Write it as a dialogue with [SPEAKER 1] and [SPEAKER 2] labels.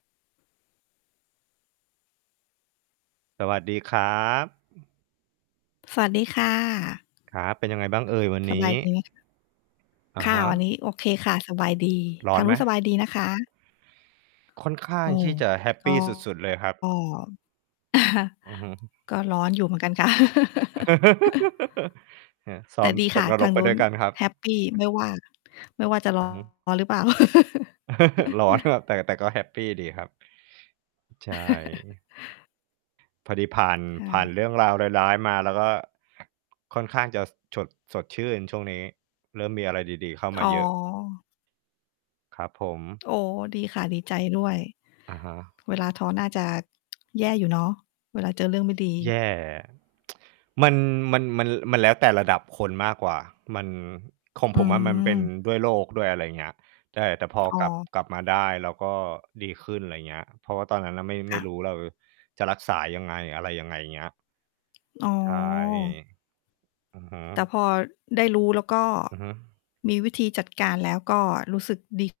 [SPEAKER 1] สวัสดีครับ
[SPEAKER 2] สวัสดีค่ะ
[SPEAKER 1] ครับ เป็นยังไงบ้างเอ่ยวัน
[SPEAKER 2] ส
[SPEAKER 1] น
[SPEAKER 2] บ
[SPEAKER 1] ี
[SPEAKER 2] า
[SPEAKER 1] ้?
[SPEAKER 2] ยดีไหม คะ?
[SPEAKER 1] อะ
[SPEAKER 2] ค่
[SPEAKER 1] ฮ
[SPEAKER 2] ะ วัน
[SPEAKER 1] ะ
[SPEAKER 2] นี้โอเคค่ะ สบายดี
[SPEAKER 1] ร้
[SPEAKER 2] ท
[SPEAKER 1] อ
[SPEAKER 2] า
[SPEAKER 1] น
[SPEAKER 2] งน
[SPEAKER 1] ไ
[SPEAKER 2] ู
[SPEAKER 1] หม?
[SPEAKER 2] ้นสบายดีนะคะ?
[SPEAKER 1] ค่อนข้า
[SPEAKER 2] โอ
[SPEAKER 1] ง
[SPEAKER 2] ้
[SPEAKER 1] ที่จะแฮป
[SPEAKER 2] โฮ
[SPEAKER 1] ป
[SPEAKER 2] ก
[SPEAKER 1] ี
[SPEAKER 2] ็
[SPEAKER 1] สุด ๆ เลยครับ
[SPEAKER 2] ก็
[SPEAKER 1] อือฮึ
[SPEAKER 2] ก็ร้อนอยู่เหมือนกันค่ะ
[SPEAKER 1] เออ ซ้
[SPEAKER 2] แ
[SPEAKER 1] อ
[SPEAKER 2] ต่
[SPEAKER 1] ม
[SPEAKER 2] ดี
[SPEAKER 1] ต
[SPEAKER 2] ค่
[SPEAKER 1] ก
[SPEAKER 2] ะ
[SPEAKER 1] น
[SPEAKER 2] ท
[SPEAKER 1] ร
[SPEAKER 2] า
[SPEAKER 1] ก
[SPEAKER 2] ง
[SPEAKER 1] ไป
[SPEAKER 2] นู
[SPEAKER 1] ด้
[SPEAKER 2] ้น
[SPEAKER 1] วยกันครับ
[SPEAKER 2] แฮปปี ไม่ว่า ไม่ว่าจะ ร้
[SPEAKER 1] อือฮึ
[SPEAKER 2] อน หรือเปล่า
[SPEAKER 1] ร้อน ครับ แต่ แต่ก็แฮปปีดีครับ ใช่ พอดีผ่าน
[SPEAKER 2] ใช
[SPEAKER 1] ผ่าน
[SPEAKER 2] ่
[SPEAKER 1] เรื่องราวร้าย ๆ มา เราก็ ค่อนข้างจะ ส ฉด สดชื่นช่วงนี้ เริ่มมีอะไรดี ๆ เข้าม
[SPEAKER 2] อ๋
[SPEAKER 1] า
[SPEAKER 2] อ
[SPEAKER 1] เยอะ ครับผม
[SPEAKER 2] โอ้โฮ ดีค่ะ ดีใจด้วย
[SPEAKER 1] อะฮะ
[SPEAKER 2] เวลาท้อน่าจะ แย่อยู่เนาะ เวลาเจอเรื่องไม่ดี
[SPEAKER 1] แย่ มัน มัน มัน ล มันแล้วแต่ระดับคนมากกว่า มัน ของ
[SPEAKER 2] อื
[SPEAKER 1] ผมอะมันเป็น
[SPEAKER 2] ม
[SPEAKER 1] ด้วยโรคด้วย อะไรอย่างเงี้ย ใช่ แต่พอ
[SPEAKER 2] อ๋
[SPEAKER 1] กลับ
[SPEAKER 2] อ
[SPEAKER 1] กลับมาได้ เราก็ดีขึ้น ไรเงี้ย เพราะว่าตอนนั้นน่ะไม่
[SPEAKER 2] ค
[SPEAKER 1] ไม
[SPEAKER 2] ่
[SPEAKER 1] ่
[SPEAKER 2] ะ
[SPEAKER 1] รู้เราจะรักษายังไงอะไรยังไง เงี้ย
[SPEAKER 2] อ๋อ
[SPEAKER 1] ใช่ อือฮึ
[SPEAKER 2] แต่พอได้รู้ แล้วก็
[SPEAKER 1] อือฮึ
[SPEAKER 2] มีวิธีจัดการ แล้วรู้สึกดี